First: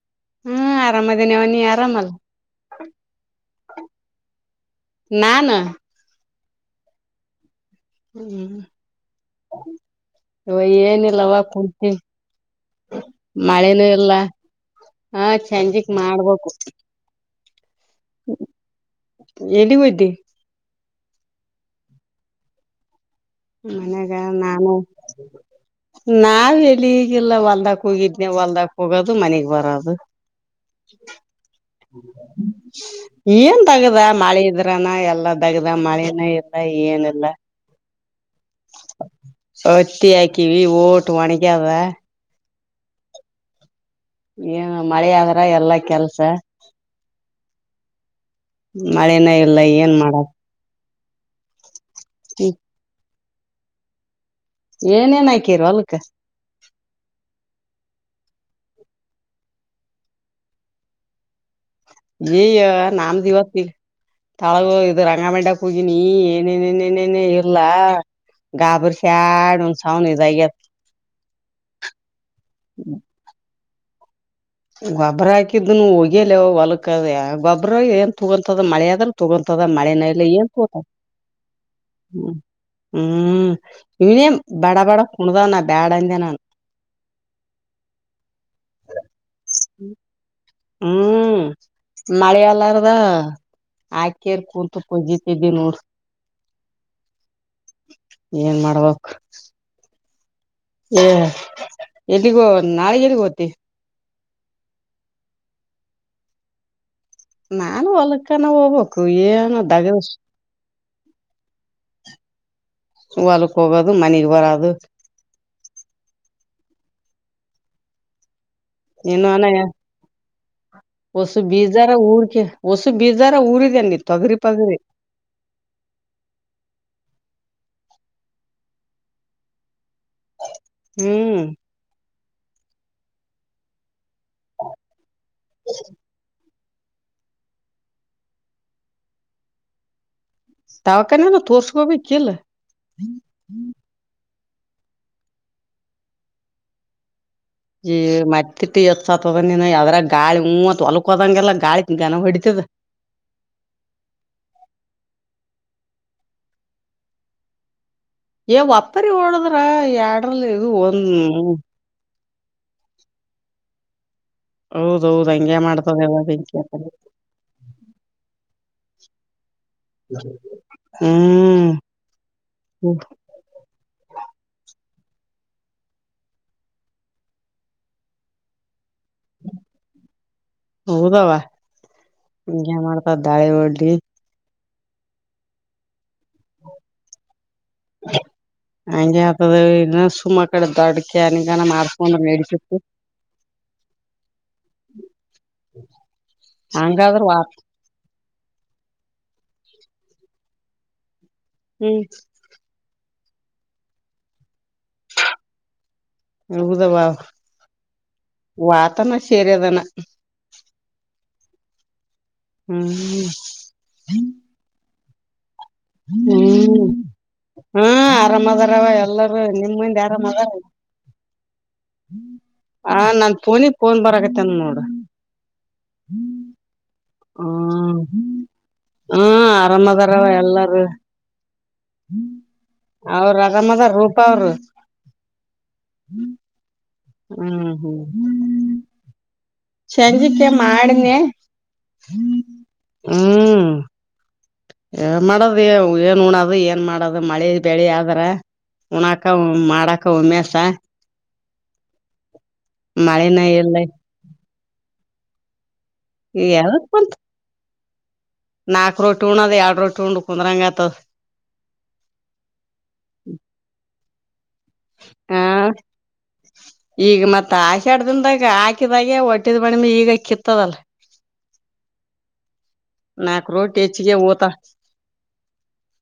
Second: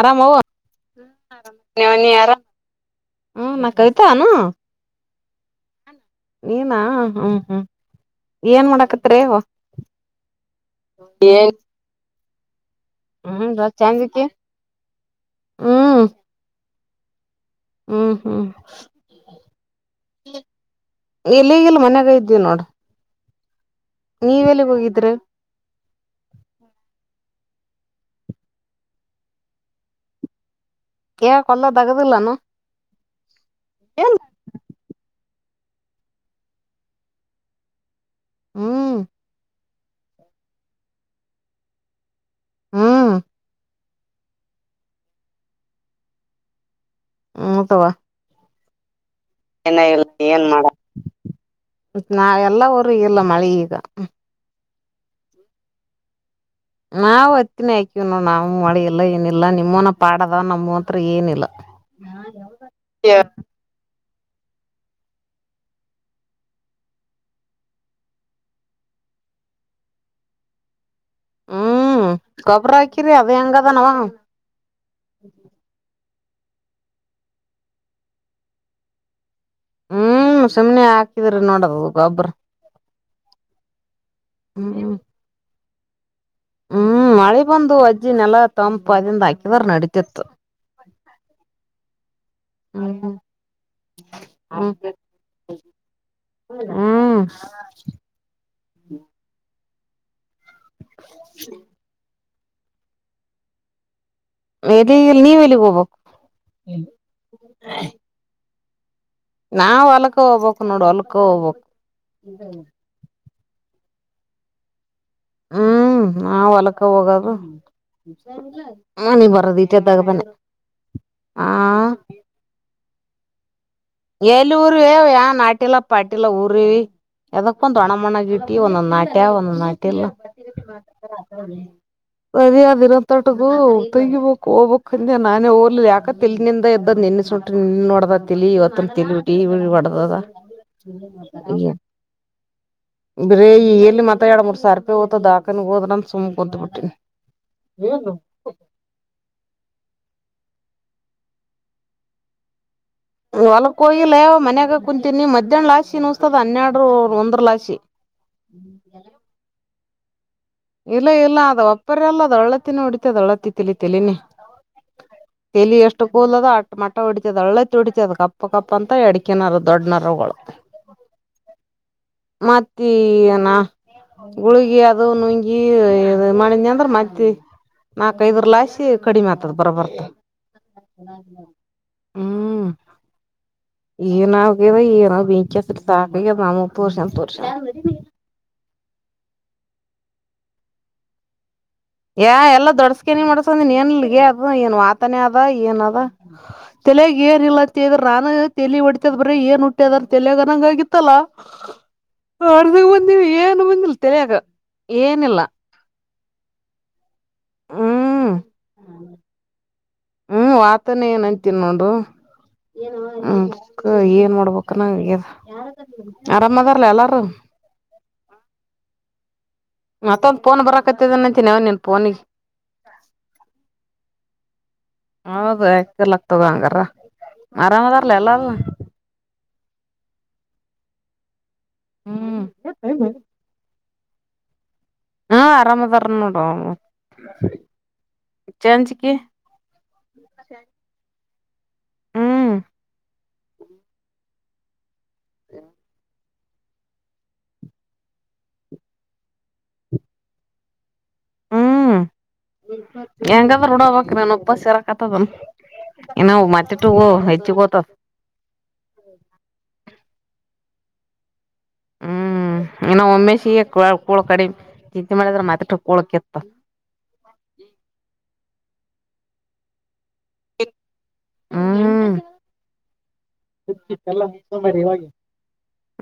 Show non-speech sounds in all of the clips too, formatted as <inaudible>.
ಅರಾಮಾವ ಹ್ಮ್ ಆರಾಮದಿನವ ನೀ ಹು ಆರಾಮಲ್ಲ ನೀವ್ ಆರಾಮ ಹು ನಿನ್ ಕವಿತಾನ. ನಾನ- ನೀನಾ ಹು ಹು. ಹ್ಮ್ ಏನ್ ಮಾಡಾಕತ್ತೀರೆವ್ವ ಇವ ಏನಿಲ್ಲವ ಏನ್ - ಕುಂತೀವಿ ಮಳೆನೂ ಇಲ್ಲ ಚಂದಕ್ಕೆ ಹ ಸಂಜಿಕೆ ಹ್ಮ್ ಮಾಡ್ಬೇಕು. ಹ್ಮ್ ಹ್ಮ್ ಎಲ್ಲಿಗ್ ಹೋದ್ದಿ ಎಲ್ಲಿಗೆಲ್ಲ ಮನ್ಯಾಗ ಇದ್ದೀವಿ ನೋಡ್. ಮನ್ಯಾಗ ನಾನು ಹೋಗಿದ್ರಿ ನಾವ ಎಲ್ಲಿಗಿ ಇಲ್ಲ ಹೊಲ್ದಕ್ ಹೋಗಿದ್ನೇ ಹೊಲ್ದಕ್ ಹೋಗೋದು ಮನಿಗಿ ಬರೋದು <inaudible> ಯಾಕ ಹೊಲ್ಲ ತಗದಿಲ್ಲಾನು ಏನ್ ದಗದ ಮಳೆ ಇದ್ರ <unintelligible> ಎಲ್ಲಾ ದಗ್ದ ಮಾಡಿನೇ ಇಲ್ಲ ಏನಿಲ್ಲ ಹ್ಮ್ ಹತ್ತಿ ಹಾಕಿವಿ ಒಟು ಒನಗ್ಯಾದ ಹ್ಮ್ ಏನ ಮಳಿ ಆದ್ರ ಎಲ್ಲಾ ಕೆಲ್ಸ ಹೌದವ ಮಳಿನೇ ಇಲ್ಲ ಇನ ಇಲ್ಲ ಏನ್ ಮಾಡ ನಾವೆಲ್ಲವರ ಇಲ್ಲ ಮಳಿ ಈಗ ಏನೇ ಏನ್ ಹಾಕಿರ ಹೊಲಕ ನಾವ್ ಹತ್ತಿನೇ ಹಾಕಿವಿ ನೋಡ ನಾವು ಮಳೆ ಎಲ್ಲ ಏನಿಲ್ಲ ನಿಮ್ಮವನ ಪಾಡದವ ನಮ್ಮ್ಂತ್ರ ಏನಿಲ್ಲ ಎ ನಮ್ಮದ ಇವತ್ತು <unintelligible> ಹೋಗಿನಿ ಏನೇನ್ ಏನೇನ ಇಲ್ಲಾ ಗಾಬರ ಶಾಡಿ <unintelligible> ಇದಾಗದೆ ಹ್ಮ್ ಗೊಬ್ಬರ ಹಾಕಿರಿ ಅದ ಹೆಂಗದನವ ಗೊಬ್ಬರ ಹಾಕಿದ್ದುನು ಹೋಗೆ ಇಲ್ಲ ಹೊಲಕ್ಕ ಗೊಬ್ರ ಏನ್ ತಗೊಂತದ ಮಳೆ ಆದ್ರ ತಗೊತದ ಮಳೆನೇ ಇಲ್ಲ ಹ್ಮ್ ಏನ್ ಸುಮ್ನೆ ತೊಗೋತದ ಹಾಕಿದ್ರಿ ನೋಡದು ಗೊಬ್ಬ್ರ ಹ್ಮ್ ಇವನೇ ಬಡ ಹ್ಮ್ ಬಡ ಕುಣದಾನ ಬ್ಯಾಡ ಅಂದೆ ನಾನು ಹ್ಮ್ ಮಳೆ ಬಂದು ವಜ್ಜಿ ನೆಲ ತಂಪು ಆದಿಂದ ಹಾಕಿದಾರ ನಡೀತಿತ್ತು ಹ್ಮ್ ಮಳಿ ಆಲ್ಲಾರದ ಹ್ಮ್ ಆಕೇರಿ ಕುಂತು ಕುಜಿತಿದ್ದಿ ನೋಡ್ ಹು ಏನ್ ಮಾಡ್ಬೇಕ ಏ ಎಲ್ಲಿಗಿ ನಾಳೆ ಎಲ್ಲಿಗೊಗ್ತೀವಿ ಎಲ್ಲಿಗಿ ಇಲ್ಲ ನೀವ್ ಎಲ್ಲಿಗಿ ಹೋಗ್ಬೇಕು ನಾನು ಹೊಲಕ್ಕನ ಹೋಗ್ಬೇಕು ಏನ್ ನಾವ್ ಹೊಲ್ಕ್ ಹೋಗ್ಬೇಕ್ ನೋಡು ಹೊಲ್ಕ ಹೋಗ್ಬೇಕು ಹೊಲಕ ಹೋಗೋದು ಮನಿಗಿ ಬರದು ಹ್ಮ್ ನಾವ ಹೊಲಕ್ಕ ಹೋಗದು ಮನಿಗಿ ಬರದ ದಗದನೆ ಓಸು ಬೀಜಾರ ಉರ್ಕೆ ಓಸು ಬೀಜಾರ ಊರಿದಿ ಏನ ಎಲ್ಲೇ ಉರಿವಿವೇ ಯಾನ್ ನಾಟಿಲ್ಲ <unintelligible> ಊರಿವಿ ಎದಕಬಂತು ಒಣಮಣ್ಣಗ ಇಟ್ಟಿವಿ ಒಂದೊಂದು ನಾಟ್ಯವ ಒಂದೊಂದು ನಾಟಿಲ್ಲ ಹ್ಮ್ <unintelligible> ತಟಗೂ ತಗಿಬೇಕ ಹೋಗ್ಬೇಕ್ ಅಂದೆ ನಾನೇ ಹೋಗಲಿಲ್ಲ ಯಾಕ ತಲಿನಿಂದ ಎದ್ದದ ನಿನ್ನೆ ಸುಂಟು ನಿನ್ನೆನೇ ಹೊಡದದ ತಲಿ ಇವತ್ತನು ಇಟತನ ತಲಿ ಹೊಡಿ ಹೊಡಿ ಹೊಡದದ ಧವಾಖಾನೆ ಅನ ತೋರರ್ಸ್ಕೋಬೇಕಿಲ್ಲ ಬರೆ ಎಲ್ಲಿ ಮತ್ತ ಎರಡ ಮೂರ್ ಸಾವಿರ ರೂಪಾಯಿ ಹೋತದದ ಧವಾಖಾನೆ ಹೋದ್ರ ಅಂತ ಸುಮ್ ಕುಂತ ಬಿಟ್ಟಿನಿ ಏ ಮತ್ತಿಟ ಹೆಚ್ಚ ಆತದ ನಿನ ಅದರಾಗ ಗಾಳಿ ಹು ಅತ ಹೊಲಕ ಹೋದಾಗೆಲ್ಲ ಗಾಳಿ ಗನ ಹೊಡಿತದ ಹೊಲಕ್ಕ ಹೋಗಿಲ್ಲ ಮನ್ಯಾಗ ಕುಂತೀನಿ ಮಧ್ಯಾಹ್ನಲಾಶಿ ನುಸ್ತದ ಹನ್ನೆಡರ ಒಂದ್ರರ ಲಾಶಿ ಏ ವಪ್ಪಾರಿ ಓಡದ್ರ ಎಡರಲೇ ಇಲ್ಲ ಇಲ್ಲ ಅದ ಒಪ್ಪಾರಿಲ್ಲ ಅದು ಅಳ್ಳತ್ತಿನೇ ಹೊಡಿತಯಿತಿ ಅಳ್ಳತ್ತಿ ಹೊಡತಯಿತಿ ತಲಿತಲಿನೇ ಹೌದೌದ್ ಹಂಗೆ ತಲಿ ಮಾಡ್ತದ ಎಷ್ಟು ಎಲ್ಲ ಕೂದಲ ಅದ ಬೆಂಕಿ ಅಟ್ಟ ಹತ್ತದ ಮಟ್ಟ ಹೊಡಿತದ ಹಳ್ಳತಿ ಹೊಡಿತದ ಕಪ್ಪ ಕಪ್ಪ ಅಂತ ಅಡ.. ಅಕ್ಕನಾರ ದೊಡ್ಡನರಗಳು ಹ್ಮ್ ಮತ್ತ ಏನ.. ಗುಳಗಿ ಅದು ನುಂಗಿ ಈ ಮತ್ ಇದರ ಲೆಸಿ... ಕಡಿಮೆ ಆತದ ಬರ ಬರ್ತ ಹ್ಮ್. ಆ ದಾಳಿ ಒಡ್ಲಿ.. ಏನದೈದೆ ಗೊತಿಲ ಟರ್ಸ್ನಡು ಎನ್ ಮಾಡ್ಬೇಕು. ಬೆಂಕಿ ಅಚ್ಚಳಿ ಹಂಗೆ ಆತದ ಇ ಸುಮ್ಮ ಕಡೆ ದೊಡ್ಕ ಸ್ಕ್ಯಾನಿಂಗ್ ಮಾಡ್ಸು. ಯಏ ಎಲ್ಲಾ ದೊಡ್ಸ್ಕನಿ ಮಾಡಸಂದ ನೀ ನ್ಗ ಅದು ಏನ್ ವಾತನೇ ಅದ ಏನ್ ಅದ. ಹಂಗಾದ್ರರು.. ಏನ ಇಿಲ್ಲತ್ತ್ರ ನಾನು ತಲಿ ಹೊಡತದ್ ಬ್ರಿ ಏನ್ ಹಟ್ಟ್ಯದ ತಲಯಗನಂಗ ಆಗಿತ್ತಲ್ಲಾ. ಹ್ಮ್. ಹೊರ್ದಗ್ ಬಂದಿ ಏನು ಬಂದಿಲ್ಲ ತಲ್ಯಾಗ್ ಏನಿಲ್ಲ. ಹೌದವಾ ಹ್ಮ್ ವಾತನ ಸೇರಿದಾನ ಏನು. ಹ್ಮ್ ವಾತಾನ ಏನ್ಂತಿನ ನೋಡು. ಹ್ಮ್. ಏನ್ ಮಾಡ್ಬೇಕನ ಎನ್ ಆರಾಮ್ ಅದಾರಲ್ಲ ಎಲ್ಲಾರು. ಹೂ ಆರಾಮದಾರವ ಎಲ್ಲಾರೂ ನಿಮ್ಮ ಮುಂದೀ ಆರಾಮ ಮತ್ತೊಂದ್ ಫೋನ್ ಅದಾರ. ಬರಾಕತ್ತದನಂತಿನವ ನಿನ್ ಫೋನಿಗೆ ಹ ನನ್ ಫೋನಿಗೆ ಫೋನ್ ಬರಗತ್ತನ್ ನೋಡು. ಹೌದು ಯಾಕ ಇರಲಕ ತಗ ಹಂಗಾರ ಆರಾಮ್ದಾರಲ ಎಲ್ಲರು ಹ್ಮ ಆರಾಮದಾರವ ಎಲ್ಲರೂ. ಹ್ಮ್ ಅವರು ಅರಾಮದಾರ ರೂಪ ಅವರು. ಹ್ಮ್ ಆರಾಮ ಅದರ ನೋಡು ಅವರು. ಹ್ಮ್ ಹ್ಮ್. ಸಂಜಿಕೆ ಮಾಡನೆ ಹ್ಮ್ ಮಾಡಿದಿ ಏನ್ ಮಾಡೋದು ಏನ್ ಉಣದು ಏನ್ ಮಾಡೋದು ಮಳಿ ಬೆಳಿ ಆದ್ರ ಉಣಕ ಮಾಡಕ ಉಮ್ಮೆಸ. ಹ್ಮ್ ಮಳಿನ ಹೆಂಗಾದರು ಇಲ್ಲ ಉನ್ನ ಬೇಕ್ ನನ್ ಉಪಸ್ ಇರಕತದ ಏನು. ಇ ನಾವು ಮತ್ತೆಟ್ಟುಗ ಹೆಚ್ಚು ಹೋಟವ. ನಾಕ ರೋಟ್ಟಿ ಉಣ್ಣದ ಎರಡು ರೊಟ್ಟಿ ಉಂಡ ಕುಂದ್ರಂಗತದ. ಹ್ಮ್ ಇನ್ನು ಒಮ್ಮೇಶಿಗೆ ಕೂಳಕಡಿಮಿ ಚಿಂತೆ ಮಾಡಿದ್ರೆ ಆ ಮತ್ತಟ ಕೂಳ ಕೀತತ್ತಾದ ಈಗ ಮತ್ ಆಷಾಡ ದಿನದಾಗ ಹಾಕಿದಾಗೆ ಹೊಟ್ಟಿದ್ <unintelligible> ಈಗ ಕಿತ್ತದಲ್ಲ. ಹೂ ನಾಕ್ ರೋಟಿ <unintelligible> ಹೆಚ್ಚಿಗೆ ಎಲ್ಲ ಓತ ಇವಗೆ.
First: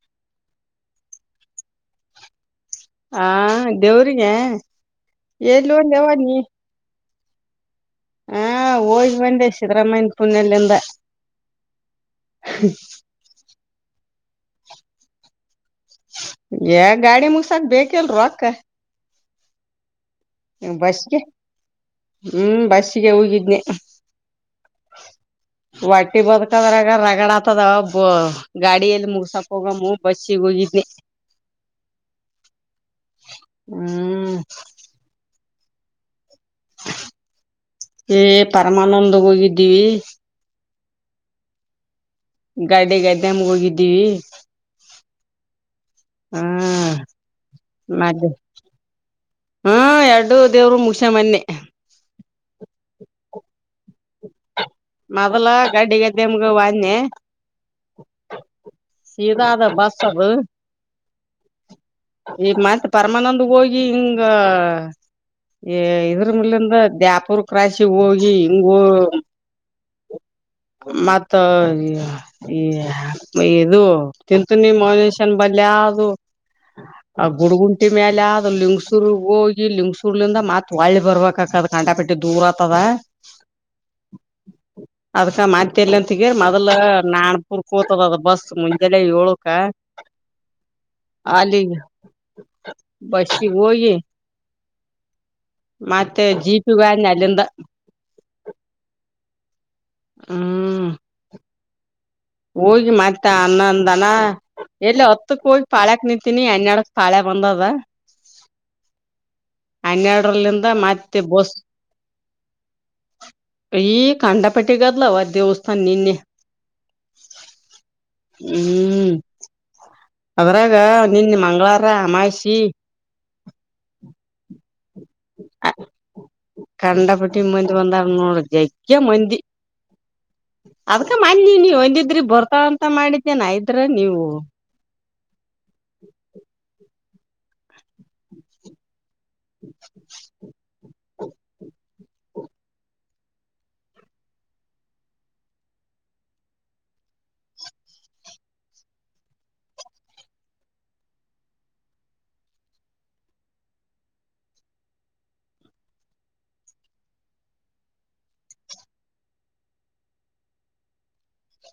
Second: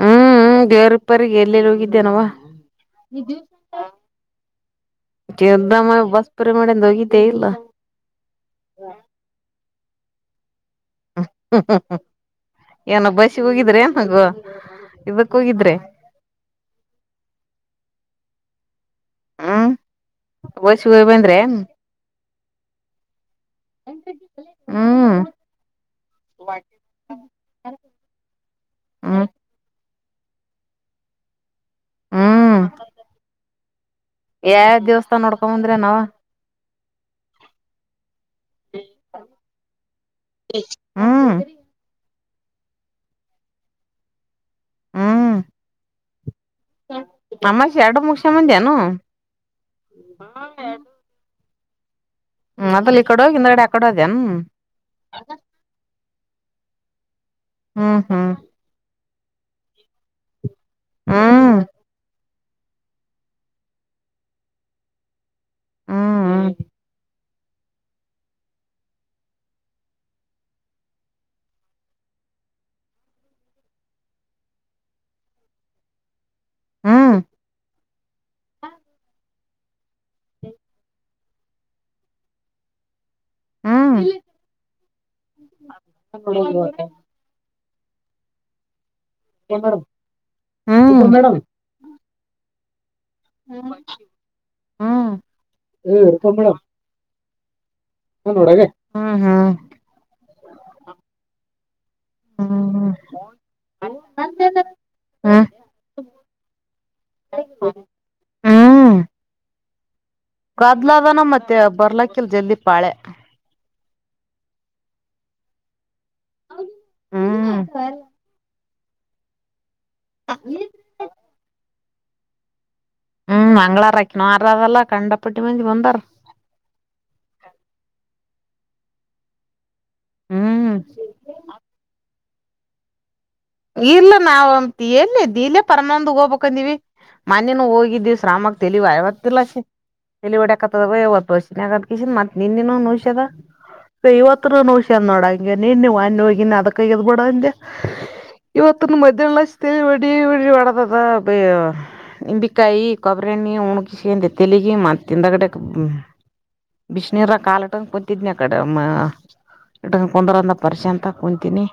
ಹ್ಮ್ ಹೂ ದೇವರಹಿಪ್ಪರಿ ಎಲ್ಲೆರ ಹೋಗಿದ್ದೇನವ ಆ ದೇವ್ರಿಗೆ ಎಲ್ಲಿ ಸಿದ್ರಾಮಯ್ಯ ಒಂದವ ಬಸ್ಸು ನೀ ಫ್ರೀ ಮಾಡಡಿಂದ ಹೋಗಿದ್ದೇ ಇಲ್ಲ ಹಾ ಹೋಗಿ ಬಂದೆ ಸಿದ್ದರಾಮಯ್ಯನ್ ಪುಣ್ಯ ಲಿಂದ. ಏನ ಬಸ್ಗೆ ಹೋಗಿದ್ರೆ ಏನ ಇದಕ್ಕ ಹೋಗಿದ್ರೆ. ಯ ಗಾಡಿ ಮುಗಸಾಕ್ ಬೇಕಿಲ್ರ ರೋಕ್ಕ.. ಹ್ಮ್ ವಯಸ್ಸಿಗೆ ಹೋಗಿ ಬಸ್ಗೆ ಬಂದ್ರೆ ಹ್ಮ್ ಬಸ್ಗೆ ಹೋಗಿದ್ನಿ.. ಹ್ಮ. ಒಟ್ಟಿ ಬದಕದ್ರಗ ರಗಡ ಆತದ ಬ ಗಾಡಿಯಲ್ಲಿ ಹ್ಮ್ ಮುಗಸನ. ಹೋಗಮ್ಮ ಬಸ್ಸಿಗೆ ಹೋಗಿದ್ನಿ. ಹ್ಮ್. ಹ್ಮ್. ಯಾವ ಯಾವ ದಿವವಸ್ಥಾನ ನೋಡ್ಕೊಂಬ ಬಂದ್ರ ನವ್. ಏ ಪರಮಾನಂದ್ಗೆ ಹೋಗಿದ್ದೀವಿ. <inaudible> ಗಾಡೆ ಗದ್ದೆಮ್ಮಗೆ ಹೋಗಿದ್ದೀವಿ. ಹ್ಮ್ ಹಾ ಅಮಾಶಿ ಎರಡು ಮುಗಸಕೊಂಡ ಬಂದಿನು. ಹ್ಮ ಎರಡು ದೇವ್ರು ಮುಗಸಕೊಂಡ ಬಂದನಿ. ಹ್ಮ ಮದಲ್ ಈ ಕಡೆ ಹೋಗಿ ಹಿಂದೆಗಡೆ. ಮದಲ ಗಡ್ಡಿ ಗದ್ದೆಮ್ಮಗ ಹೋದನ್ಯ. ಹ್ಮ್ ಹ್ಮ್. ಸೀದಾ ಅದ ಬಸ್ ಅದು. ಹ್ಮ. ಈಗ ಮತ್ ಪರಮಾನಂದ ಗ ಹೋಗಿ ಹಿಂಗ. ಏ ಇದ್ರ ಹ್ಮ್ ಮಲಿಂದ ದ್ಯಾಪುರ್. ಕ್ರಾಶಿಗೆ ಹೋಗಿ ಹಿಂಗ ಹೂ ಮತ್ತ. ಏ ಇದು ತಿಂತನಿ ಮೌನೇಶ ಬಲೇ ಹಾಯ್ದು. ಹ್ಮ್ ಆ ಗುಡಗುಂಟಿ ಮೇಲೆ ಹಾದು ಲಿಂಗ್ಸುರ್ ಗೆ ಹೋಗಿ ಲಿಂಗ್ಸು. ಲಿಂಗ್ಸುರ್ ನಿಂದ ಮತ್ ಹೊಳ್ಳಿ ಬರ್ಬೇಕಕದ ಕಂಂಡಾಪೆಟ್ಟಿ ದೂರ್ ಆತದ. ಹ್ಮ್ ಅದಕ್ಕ ಮತ್ತ ಎಲ್ಲಿ ಅಂತಗೆ ಮೊದಲ. ನಾಣಪುರ್ ಕೋತದ ಅದ ಬಸ್ ಮುಂಜೆಲ್ಲ ಏಳುಕ. ಕ ಹ್ಮ್ ಮೇಡಮ್ ಅಲಿಗ. ಫಸ್ಟ್ ಗಿ ಹೋಗಿ ಹ್ಮ್ ಮತ್ತೆ ಜೀಪ. ಜೀಪಿಗೆ ವಾಜ್ಞ ಅಲ್ಲಿಂದ. <unintelligible> ಹ ಹಾ ಹ್ಮ್ ಹೋಗಿ ಹ್ಮ್ ಮತ್ಯಾ ಅನ್ನಂದಾನ. ಎಲ್ಲಿ ಹೊತ್ತಕ್ ಹ್ಮ್ ಹೋಗಿ ಪಾಳ್ಯಕ್ ನಿಂತೀನಿ ಹನ್ನೆಡಕ್ ಪಾಳ್ಯ ಬಂದದ. ಹ್ಮ್ ಹನ್ನೆರಡರಲ್ಲಿಂದ ಮತ್ತೆ ಗದ್ಲದನ ಬೋಸ್. ಬರ್ಲಕ್ಕಿಲ್ ಜಲ್ದಿ ಪಾಳೆ ಈ ಕಾಂಡಪಟ್ಟಿಗದಲ ಅವ ದೇವಸ್ಥಾನ ನಿನ್ನೆ. ಹ್ಮ <inaudible> ಹ್ಮ್. ಅದ್ರಾಗ ನಿನ್ನ ಮಂಗಳವಾರ ಅಮಾಸಿ. ಹ್ಮ್ ಮಂಗಳವಾರಕ ನಾರ ಅಲ್ಲ ಕಂಡಪಟ್ಟಿ ಮಂದಿ ಬಂದಾರ. ಕಂಡಪಟ್ಟಿ ಮಂದಿ ಬಂದಾರ ನೋಡ ಜಗ್ಗೆ ಮಂದಿ. ಹ್ಮ್ ಅದ್ಕ ಮ ನೀ ನೀವ ಒಂದಿದ್ರಿ ಬರ್ತಾಳ ಅಂತ ಮಾಡಿದ್ದೇನ್ಯ. ಇಲ್ಲ ನಾವವು. ಎಲ್ಲಿ ದಿಲ್ಲೇ ಪರಮಾನಂದ ಹೋಗ್ಬೇಕಂದಿವವಿ ಮನ್ೇನು ಹೋಗಿದ್ದಿವವಿ ಶ್ರಾಮಕ್ ತಳವ ಯವತ್. <unintelligible> ತೇಲಿವಡ್ಯಕುಂತ್ತದ ಯವ ಇವತ್ತು ವಸತಿ ಆದ ಅದಕ್ಕೆ ಮತ್ತೆ ನಿನ್ನ ನೌಷ್ಯದ. ಇವತ್ತು ನೌಷಧಿ ನೋಡ ಹಂಗೆ ನೀನ್ ಮೊನ್ನೆ ಹೋಗಿನಿ ಅದಕ್ಕಾ ಹಿಡ ಬುಡು ಅಂದ್ಯ. ಇವತ್ತುನ್ನು ಮಧ್ಯಾಹ್ ಲೇಶಂದ ತೇಲಿ ವಡಿ ವಡಿ ಒಡದದ. ನಿಂಬೆಕಾಯಿ ಕೊಬ್ಬರಿ ಎಣ್ಣಿ ಉಣಗ ಸೆಂಧೆ ತೇಲಿಗ ಮತ್ತ ಹಿಂದೆ ಕಡಕ್. ಬಿಸಿನೀರ ಕಾಲಟಂಗ ಕೂತಿದ್ನಿ ಅಕಡೆಮ್ಮ. ಇಟ್ಟಂಗ ಕುಂದ್ರಂದ ಪ್ರಶಾಂತ ಅಂತ ಕುೂಂತೀಿನಿ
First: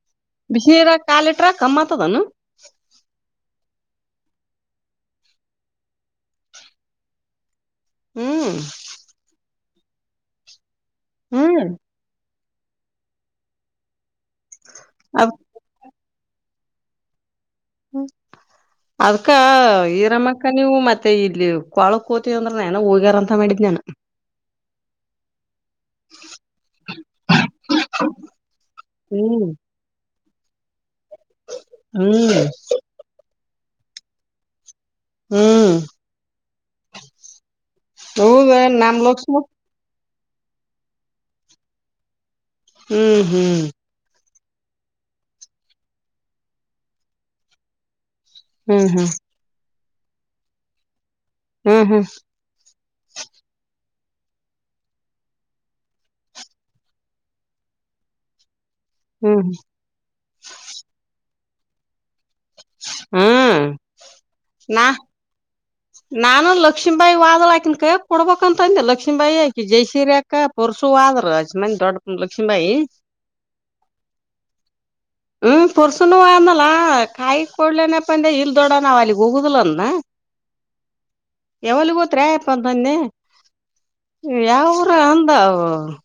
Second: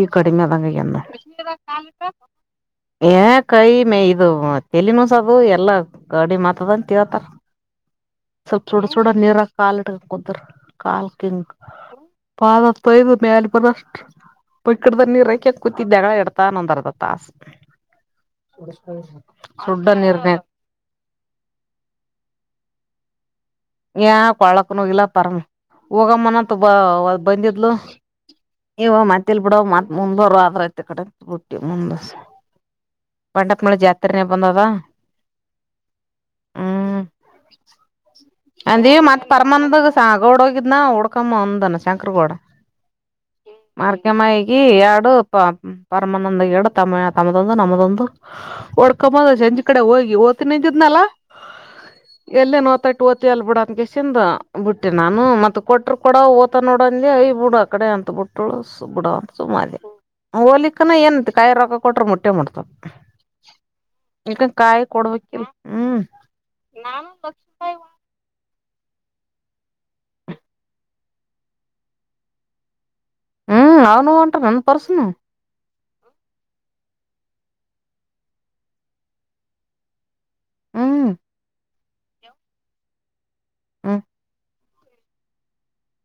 ಈಗ ಕಡಿಮೆ ಅದಂಗ ಆಗ್ಯಾದ. ನೀರಗ ನೋಡ್ ಕಾಲಿಟ್ರಾ ಕಮ್ಮತದಾನ. ಏ ಕೈ ಮೇ ಇದು ತೇಲಿನೂಸದ ಇದು ಎಲ್ಲ ಕಡಿಮೆ ಆತದ ಅಂತ ಹೇಳುತ್ತಾರ. ಹ್ಮ್ ಸ್ವಲ್ಪ ಸುಡ ಸುಡ ನೀರಗ ಕಾಲ ಇಟ್ಕಂದು ಕುಂತ್ರು ಕಾಲ ಕಿಂಗ. ಹ್ಮ್ ಪಾದ ತೊಯ್ದು ಮ್ಯಾಲ ಬರ ಅಷ್ಟ ಬಕಿಟ್ ದಾಗ ನೀರು ಅದ್ ಆಕೆಂದು. ಜಗಳ <unintelligible> ಇಡ್ತಾನ ಒಂದು ಅರ್ಧ ತಾಸ. ಹ್ ಅದ್ಕ್ ಸುಡ್ಡ ನೀರ್ನ್ಯಾಗ ಈರಮ್ಮಕ್ಕಾಗ ನೀವು ಮತ್ತೆ ಇಲ್ಲಿ ಕೊಳಕ್ ಕೋತವಿ ಅಂದ್ರ ನ ಹೋಗ್ಯಾರಂತ ಮಾಡಿದ್ ನಾನ್ ಏನ್ ಕೊಳಕಣ ಹೋಗಿಲ್ಲಾ ಪರಮ ಹೋಗಮ್ಮನ ತನ್ ಬಂದಿದ್ಲು ಇವ ಮತ್ತ ಇಲ್ ಹ್ಮ್ ಬಿಡ ಮತ್ ಮುಂದುವಾರು ಹೊದ್ರಐತ ಬಿಡ ಅಕಾಡ ಬೀಟ್ ಮುಂದ ಹ್ಮ್ ಪಂಡಪನಳ ಜಾತ್ರೆನೇ ಬಂದದ ಹುಂ ಅದೇ ಮತ್ ಪರ್ಮಾನಂದ ಗೌಡ ಹೋಗಿದ್ನ ಹೊಡ್ಕಮ್ಮ ಬಂದಾನ ಶಂಕ್ರ ಗೌಡ ಹುಂ ಹುಂ ಮಾರ್ಕಮ್ಮಗಿ ಎರಡು ಪ ಪರಮಾನಂದ ಎರಡು ತಮ್ಮ ತಮ್ಮದೊಂದು ನಮದೊಂದು ಹ್ಮ್ ಹ್ಮ್ ಹೊಡ್ಕೊಂಬಂದ ಸಂಜಿ ಕಡೆ ಹೋಗಿ ಓತ ನದ್ದಿತಿದ್ನಲ್ಲಾ ಹುಂ ಹುಂ ಎಲ್ಲಿನ ನೋತೈತಿ ಓತಿಯ ಅಲ್ ಬಿಡ ಅನ್ ಕೆಸಿಂದ ಬಿಟ್ಟೆ ನಾನು ಮತ್ತ ಕೊಟ್ರ ಕೊಡ ಓತ ನೋಡಂಗೆ ಅಯ್ ಬಿಡು ಅ ಕಡೆ ಅಂತ ಬಿಟ್ಟ ಬಿಡ ಅಂತ ಹ್ಮ್ ಸುಮ್ಮನಾದೆ ಮಾಡ ಹೋಲಿಕನ ಏನ್ ಕಾಯಿ ರೊಕ್ಕ ಕೊಟ್ರ ಮುಟ್ಟೆ ಮುಟ್ಟತದ ಹ್ಮ್ ಈಕನ್ ಕಾಯಿ ನಾ ಕೊಡ್ಬೇಕಿಲ್ಲ. ನಾನು ಲಕ್ಷ್ಮೀಬಾಯಿ ಹೋದಳ ಆಕಿನ್ ಕೈಯಾಗ ಕೊಡ್ಬೇಕಂತಂದೆ ಲಕ್ಷ್ಮಿಬಾಯಿ ಆಕಿ ಜೈಸೀರ್ಯಾಕ್ಕ ಪರ್ಸು ಹೊದ್ರ ಅಸ್ ಮಂದಿ ಹೊದ್ರ ದೊಡ್ಡ ಲಕ್ಷ್ಮಿಬಾಯಿ ಹಾ ಅನ್ನು ಹೋಂಟಾ ಎನ್ ಪರ್ಸು ನು ಹುಂ ಪರ್ಸುನು ಹೋದಲಾ ಕಾಯಿ ಕೊಡ್ಲನೆಪ್ಪಂದೆ ಇಲ್ಲಿ ದೊಡ್ಡವಾ ನಾವ ಆವಾಲಿ ಹೋಗುದಿಲನ್ನ ಅಂದಾ ಹುಂ ಯಾವಲ್ಗೂ ಹೋತ್ರಿಯಪ್ಪ ಅಂದನೀ ಹ್ಮ್ ಯಾವ ಅಂದ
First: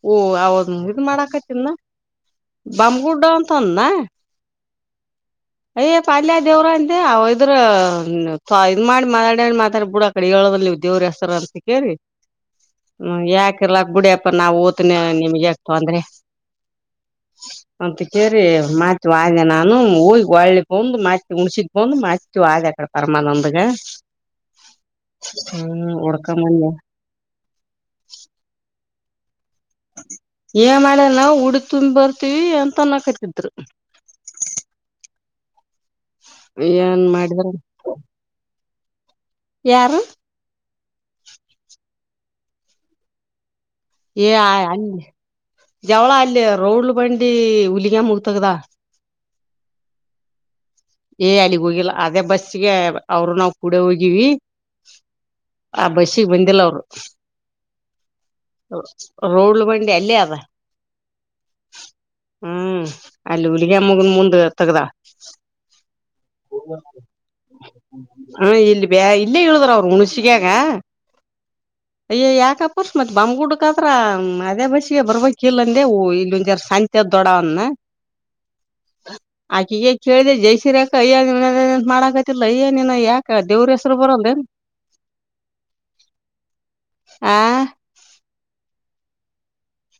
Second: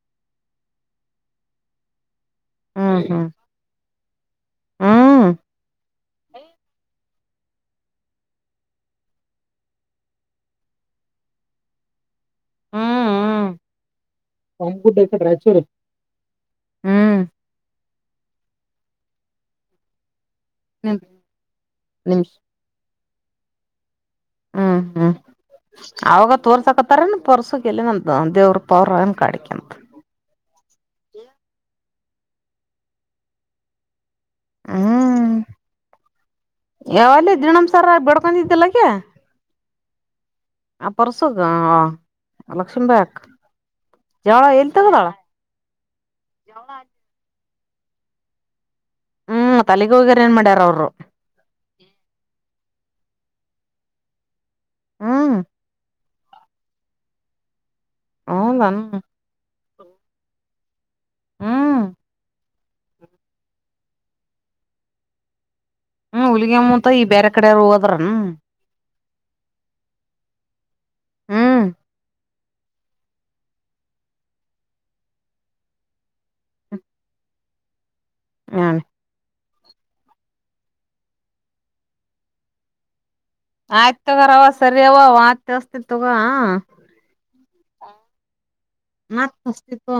ಅವ ಇದ್ ಮಾಡಕತಿದನ್ ಬಾಂಬ್ ಗುಡ್ಡ ಅಂತ ಅಂತಂದನ ಹುಂ ಅಯ ಅಲ್ಯ ಯಾವ ದೇವ್ರ ಅಂತ ಅವ ಇದ್ರ ಇದ್ ಮಾಡಿ ಮಾತಾಡ ಮಾತಾಡ್ ಬಿಡ ಕಳಿಗಳದಲ್ಲಿ ಉದ್ಯೋಗ್ರ ಹೆಸ್ತಾರ ಅಂತ ಕೇಳಿ ಹ್ಮ್ ಹುಂ ಹ್ಮ್ ಯಾಕ ಇರ್ಲ್ಲಕ ಬಿಡ ಅಪ್ಪ ನಾವು ಓತನೆ ನಿಮ್ಗೆ ಯಾಕ ಹ್ಮ್ ತೊಂದ್ರಿ ಹ್ಮ್ ಮಂತ ಕೆರಿ ಮತ್ ಹೋದನೆ ನಾನು ಹೋಗಿ ಹೋಳ್ಳಿ ಮುಂದ ಮತ್ ಹುಣಸಿಗ ಬಂದ ನಿಮ್ ಮತ್ತು ಹೊದಿ ಅಕ್ಕಾಡಿ ಪರಮಾನಂದಗ ಹುಂ ಹುಂ ಹ್ಮ್ ಹುಡ್ಕ ಅವಾಗ ಬಂದೆ ತೋರ್ಸಕತ್ ಪಾರನು ಪರ್ಸೋಗ ಎಲ್ಲಿ ಅನಾ ಅಂತ ದೇವ್ರರು ಪವರನ್ ಕಾಡಿಕೆ ಅಂತಾ ಏನ್ ಮಾಡನ ಉಡಿ ತುಂಬಿ ಬರ್ತೀವಿ ಅಂತ ಅನ್ನಾ ಕತಿದ್ರು ಏನ್ ಯಾವಾಗ ಮಾಡಿದ್ರ ತೀಡ್ ನಮಸ್ಕಾರ ಬೇಡ್ಕೊಂಡಿದ್ದಿಲ್ಲಾ ಆಕಿ ಯಾರು ಆ ಪರ್ಸುಗ ಲಕ್ಷ್ಮೀಬಾಯಿ ಅಕ್ಕಾ ಏ ಅಲ್ಲಿ ಜವಳ ಅಲ್ಲಿ ರೋಡ್ಲು ಬಂಡಿ ಹುಲ್ಲಿಗ ಮುಗ ತಗದಾಳ ಹುಂ ಅಲೆಗ ಹೋಗ್ಯಾರ ಎನ್ ಮಾಡ್ಯಾರ ಅವ್ರು ಏ ಅಲ್ಲಿಗ್ ಹೋಗಿಲ್ಲಾ ಅದೇ ಬಸ್ಸಿಗೆ ಅವರು ನಾವು ಕೂಡೆ ಹೋಗಿವಿ. ಹ್ಮ್ ಆ ಬಸ್ಸಿಗೆ ಬಂದಿಲ್ಲ ಅವರು ಹೌದನ್ ರೌಡ್ಲ ಬಂಡಿ ಅಲ್ಲೇ ಅದ ಹುಂ ಹುಂ ಅಲ್ಲಿ ಹುಲಿಗೆಮ್ಮನ ಮುಂದ ತಗದಾಳ ಹುಂ ಹುಲಿಗಮ್ಮನ ಈಗ ಬ್ಯಾರೆ ಕಡೆ ಹೋದ್ರನ ಬಾ ಇಲ್ಲೇ ಇಳದರ ಅವರು ಹುಣಸಗಾಗ ಹ ಅಯ್ ಯಾಕಪ್ಪರ್ಸ್ ಮತ್ ಬಂಬ್ಗುಡ್ಕತ್ರ ಅದೇ ಬಸಿಗೆ ಬರ್ಬೇಕಕ್ ಇಲ್ಲ ಅಂದೆ ಇಲ್ಲಿಂದ ಜ ಸಂಜ. ದೊಡವ್ವ ಅಂದ ಹ್ಮ್. ಆಕಿ ಈ ಕೇಳಿದೆ ಜೈಸೀರ ಯಾಕಯ್ಯ ಮಾಡಕತಿಲ್ಲಯ್ಯನನ ಯಾಕ. ದೇವ್ರ ಹೆಸರು ಆಯ್ತ್ ತಗರವ ಬರಲ್ದೇನ್ ಸರಿವ ತಸ್ತಿ ತತೋ ಆ. ಮತ್ತೆ ಆಚಟಿನಿ ತೊಗೊ